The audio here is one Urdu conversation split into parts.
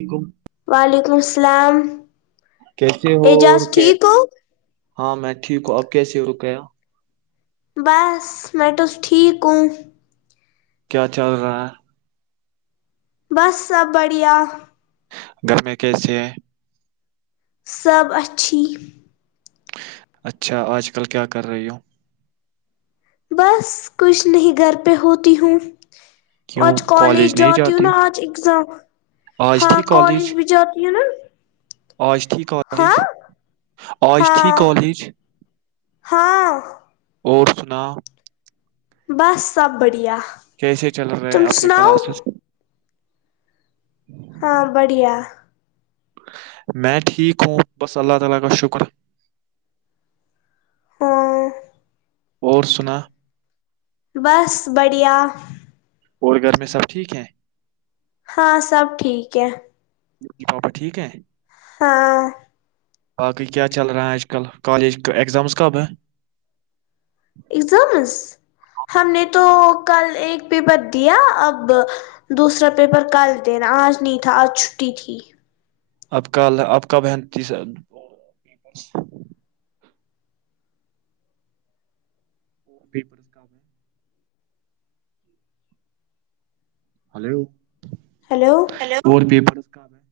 علیکم وعلیکم السلام کیسے ہو اور اعجاز کیا ٹھیک ہو ہاں میں ٹھیک ہوں اب کیسیے ہو رکیا بس میٹس ٹھیک کو کیا چل رہا ہے بس سب بڑھیا گھر میں کیسے ہیں سب اچھی اچھا آج کل کیا کر رہی ہوں بس کچھ نہیں گھر پہ ہوتی ہوں کیوں آج کالج نہیں جاتی ہوں نا ہو آج اگزام آج ہاں تھی کالج بھی جاتی ہوں نا ایجھی ہاں کالججھی ہاں کالج ہاں اور سنا بس سب بڑھیا کیسے چل رہے ہیں تم آپ کے سناؤ کلاسز ہاں بڑھیا میں ٹھیک ہوں بس اللہ تعالی کا شکر [unintelligible] اور سنا بس بڑھیا اور گھر میں سب ٹھیک ہیں ہاں سب ٹھیک ہے پاؤپا ٹھیک ہے ہاں باقی کیا چل رہے ہے آج کل کالج کے اگزامز کب ہیں اگزامس ہم نے تو کل ایک پیپر دیا اب دوسرا پیپر کل دینا آج نہیں تھا آج چھٹی تھی آپ ک آپ کا بہن تی اور ب پرس کام ہے ہلو ہیلو فور پیپر میں ہے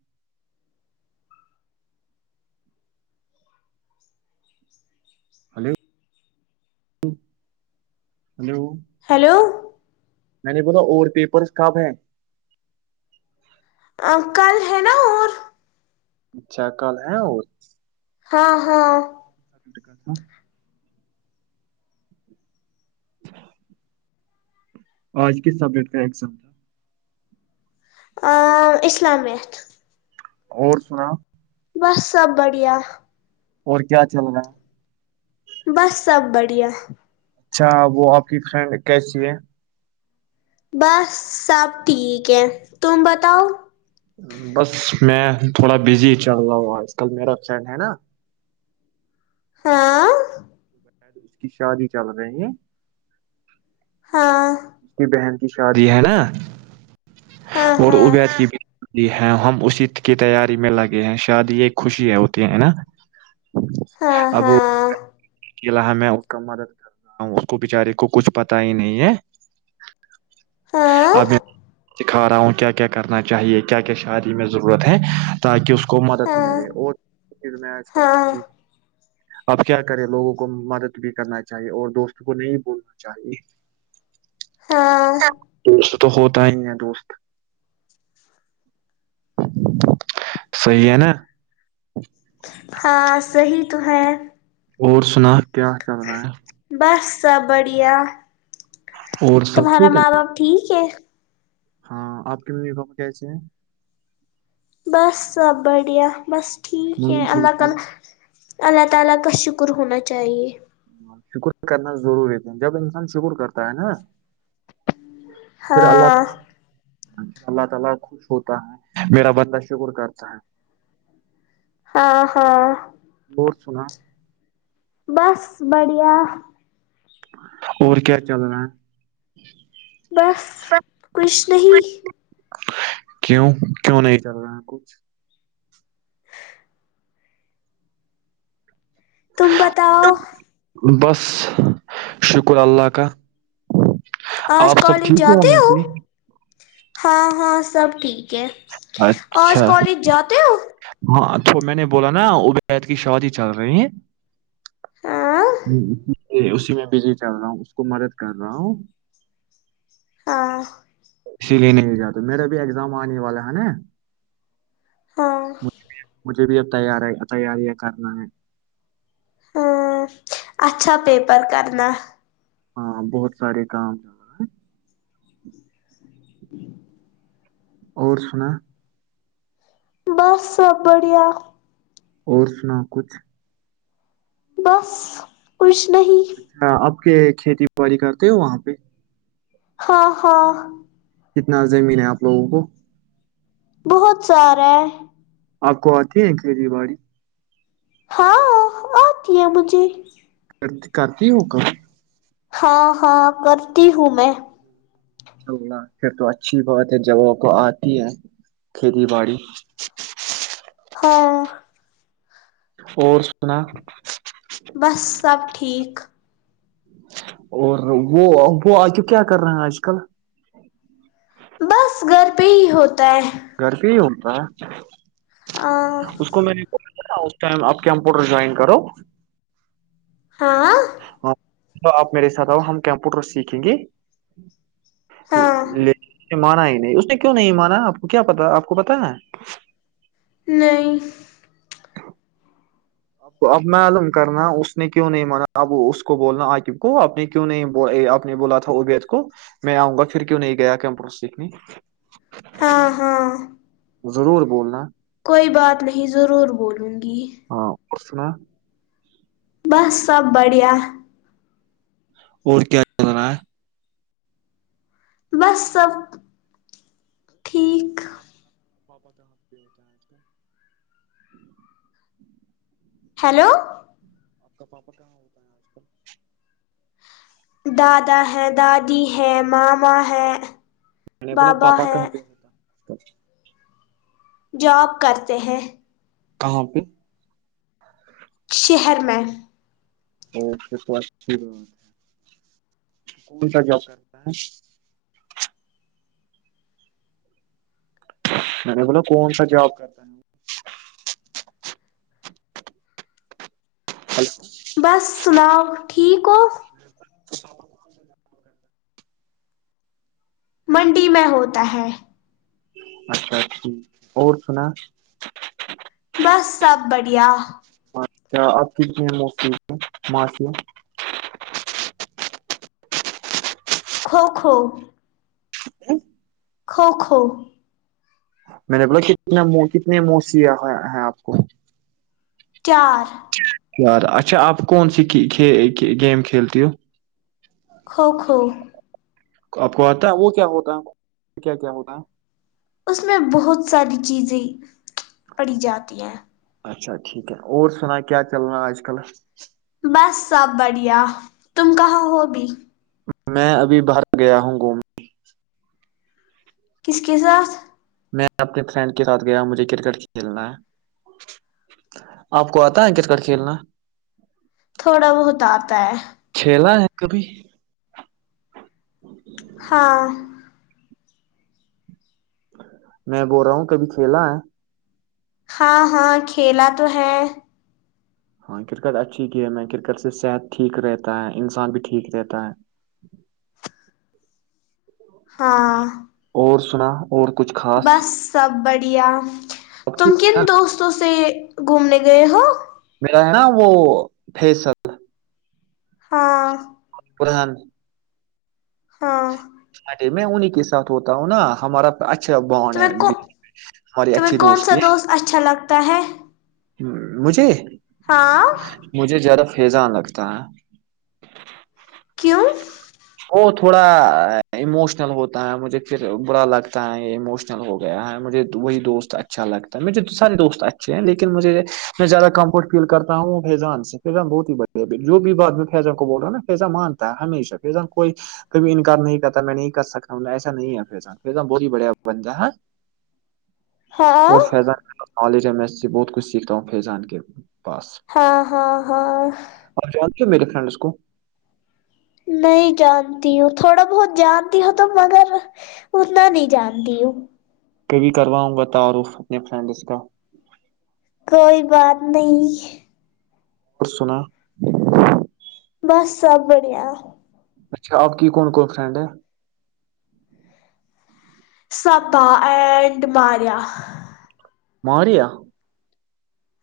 ہلو ہلو ہیلو میں نے بولا اور پیپر کب ہیں کل ہے نا اور اچھا کل ہے اور ہاں ہاں سبجیکٹ کا تھا [unintelligible] آج کس سبجیکٹ کا ایگزام تھا ا اسلامت اور سنا [unintelligible] بس سب بڑھیا اور کیا چل رہا ہے بس سب بڑھیا اچھا وہ آپ کی فرینڈ کیسی ہے بس سب ٹھیک ہے تم بتاؤ [unintelligible] بس میں تھوڑا بزی چل رہا ہوں آج کل میرا فرینڈ ہے نا ہاں [unintelligible] شاید اس کی شادی چل رہے ہیں ہاں [unintelligible] شادی ہے نا ہاں اور ہاں ابیر کی بھی شادی ہے ہم اسی کی تیاری میں لگے ہیں شادی ایک خوشی ہے ہوتی ہے نا ابو ہاں [unintelligible] چلہا میں اس کا مدد کر رہا ہوں اس کو بچارے کو کچھ پتا ہی نہیں ہے ہاں ہاں ابھی [unintelligible] سکھا رہا ہوں کیا کیا کرنا چاہیے کیا کیا شادی میں ضرورت ہے تاکہ اس کو مدد ہاں ملے اور پھر ہاں میںی ہ [unintelligible] آپ کیا کریں لوگوں کو مدد بھی کرنا چاہیے اور دوست کو نہیں بھولنا چاہیے [unintelligible] ہاں دوست تو ہوتا ہی ہے دوست صی ہے نا [unintelligible] ہاں صحی تو ہے اور سنا اتہس چل رہا ہے سبڑیا اور سب تمہارا ٹھیک ہے ماں باپ ٹھیک ہے ہاں آپ کی ممی فم کیسے ہیں بس سب بڑھیا بس ٹھیک ہے ممی اللہ ٹھیک تعالی اللہ تعالی کا شکر ہونا چاہیے شکر کرنا ضروری جب انسان شکر کرتا ہے نا ہاں پنجاب اللہ شکر کرتا ہے ہاں ہاں اور سنا بس بائی بڑیایا اور کیا چل رہا ہے بس کچھ نہیں کیوں کیوں نہیں کر رہے ہیں کچھ تبتاؤ بس شکر اللہ کا آج آپ سب کالج ٹھیک جاتے وہاں ہو پہ ہاں ہاں سب ٹھیک ہے آج اچھا کالج جاتے ہو ہاں تو میں نے بولا نا عبید کی شواد ہی چل رہی ہے ہاں اسی میں بزی چل رہا ہوں اس کو مدد کر رہا ہوں [inaudible] اسی لیے نہیں جات تو میرا بھی ایگزام آنے والا ہے ہ ن [inaudible] ہاں پھر بھی اب تار تیاریاں کرنا ہے ہاں اچھا پیپر کرنا ہاں بہت سارے کام ج رہ ہیں شکری [unintelligible] اور سنا بس سب بڑھیا اور سنا کچھ [inaudible] بس خوش اچھا آپ کہ کھیتی باڑی کرتے ہو وہاں پہ ہاں ہاں کتنا زمین ہے آپ لوگوں کو بہت سارا آپ کو آتی ہے کھیتی باڑی ہاں آتی ہے مجھے کرتی کرتی ہوگا ہاں ہاں کرتی ہوں میں چ پھر تو اچھی بہات ہے جگہ کو آتی ہے کھیتی باڑی ہاں اور سنا بس سب ٹھیک اور وہ وہ آگب کیا کر رہے ہیں آج کل بس گھر پہ ہی ہوتا ہے گھر [inaudible] ہاں اس کو میں نے اس ٹائم آپ کمپوٹر جوائن کرو ہاں ہاں آپ میرے ساتھ آؤ ہم کمپیوٹر سیکھیں گے ہاں ل منئی اس نے کیوں نہیں مانا آپ کو کیا پتا آپ کو پتا ہے نہیں اب معلوم کرنا اس نے کیوں نہیں مانا اب اس کو بولنا عقب کو اپ نے کیوں نہیں آپ نے بولا تھا ابید کو میں آؤں گا پھر کیوں نہیں گیا کمپیوٹر سیکھنے ہاں ہاں ضرور بولنا کوئی بات نہیں ضرور بولو گی [inaudible] بس سب بڑیا اور کیا کر رہا ہے بس سب ٹھیک اچھا [inaudible] ہیلو [inaudible] دادا ہیں دادی ہیں ماما ہے میں نے بول بابا پاپا کہاں ہیں پہ [inaudible] جاب کرتے ہیں کہاں پہ شہر میں اوک تو اچھی کون سا جاب کرتا ہے میں نے بولا کون سا جاب کرتا ہے ہلو بس سناؤ ٹھیک ہو [inaudible] منڈی میں ہوتا ہے اچھا ٹھیک اور سنا بس سب بڑھیا اچھا آب کتنے مکلیجے معافیا کوکھو کوکھو میں نے بولا کتنا کتنے موسییا ہیں آپ کو چار اچھا آپ کون سی گیم کھیلتی ہو کوکھو آپ کو آتا ہے وہ کیا ہوتا ہے کیا کیا ہوتا ہے اس میں بہت ساری چیزیں پڑھی جاتی ہیں ہے اچھا ٹھیک ہے اور سنا کیا چلنا آج کل بس سب بڑھیا تم کہاں ہوگی میں ابھی باہر گیا ہوں گھومنے کس کے ساتھ میں اپنے فرینڈ کے ساتھ گیا مجھے کرکٹ کھیلنا ہے آپ کو آتا ہے کرکٹ کھیلنا تھوڑا بہت آتا ہے کھیلا کبھی ہ ہاں میں بول رہا ہوں کبھی کھیلا ہے ہاں ہاں کھیلا تو ہے ہاں کرکٹ اچھی گیم ہے کرکٹ سے صحت ٹھیک رہتا ہے انسان بھی ٹھیک رہتا ہے ہاں اور سنا اور کچھ خاص دیاں اب تم ٹھیک ہے کن نا دوستوں سے گھومنے گئے ہو نا وہ پس ہاں پوران ہاں میں انہیں کے سات ہوتا ہوں نا ہمارا اچھا بانڈ ہے تمہیں کو ہماری اچھی دوست ت ہے ہ مجھے ہاں مجھے زدا فضان لگتا ہے کیوں وہ تھوڑا اموشنل ہوتا ہے مجھے پھر برا لگتا ہے یہ اموشنل ہو گیا ہے مجھے وہی دوست اچھا لگتا ہے مجھے سارے دوست اچھے ہیں لیکن ن مجھے میں زیادہ کمفرٹ فیل کرتا ہوں فضان سے فان بہت ہی بڑھیا جو بھی بات میں فان کو بول رہا ہوں نا فیضان مانتا ہے ہمیشہ فیضان کوئی کبھی انکار نہیں کرتا میں نہیں کر سکتاوں ایسا نہیں ہے فضان فیضان بہت ہی بڑھیا بن ج ہے ہاں آلی رم بہت کچھ سیکھتا ہوں فیضان کے پاس ہاں ہاں ہاں میے فرینڈس کو نہیں جانتی ہوں تھوڑا بہت جانتی ہوں تو مگر اتنا نہیں جانتی ہوں کبھی کرواؤں گا تعارف اپنے فرینڈز کا کوئی بات نہیں ک سنا بس سب بڑھیا اچھا اپ کی کون کون فرینڈ ہے سپ ا پڈ ماریا [unintelligible] مہوریا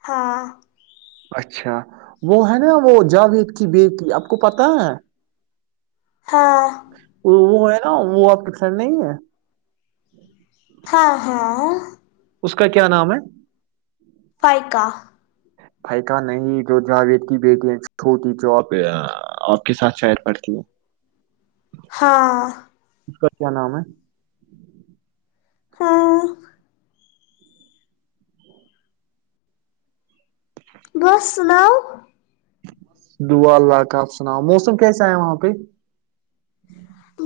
ہاں اچھا وہ ہے نا وہ جاوید کی بی کی آپ کو پت ہے ہاں وہ وہ ہو [unintelligible] وہ آپ پسند نہیں ہے ہاں ہاں اس کا کیا نام ہے فائقہ بھائی کا نہیں جو جاوید کی بیٹیھوٹی جو آپ آپ کے ساتھ شیر پڑتی ہیں ہاں اس کا کیا نام ہے ہاں بس سلاؤ دعا اللہ کا آپ سناؤ موسم کیسا ہے وہاں پہ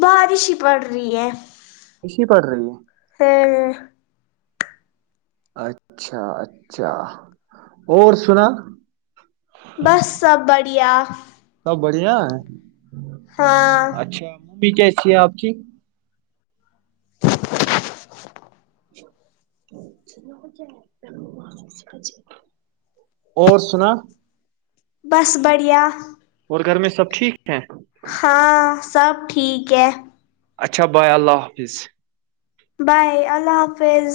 بارش ہی پڑ رہی ہے خشی پڑ رہی ہے ہاں ہ اچھا اچھا اور سنا بس سب بڑھیا سب بڑھیا ہاں اچھا امی کیسی ہے آپ کی [inaudible] [inaudible] [inaudible] [inaudible] اور سنا بس بڑھیا اور گھر میں سب ٹھیک ہے ہاں سب ٹھیک ہے اچھا بائے اللہ حافظ بائے اللہ حافظ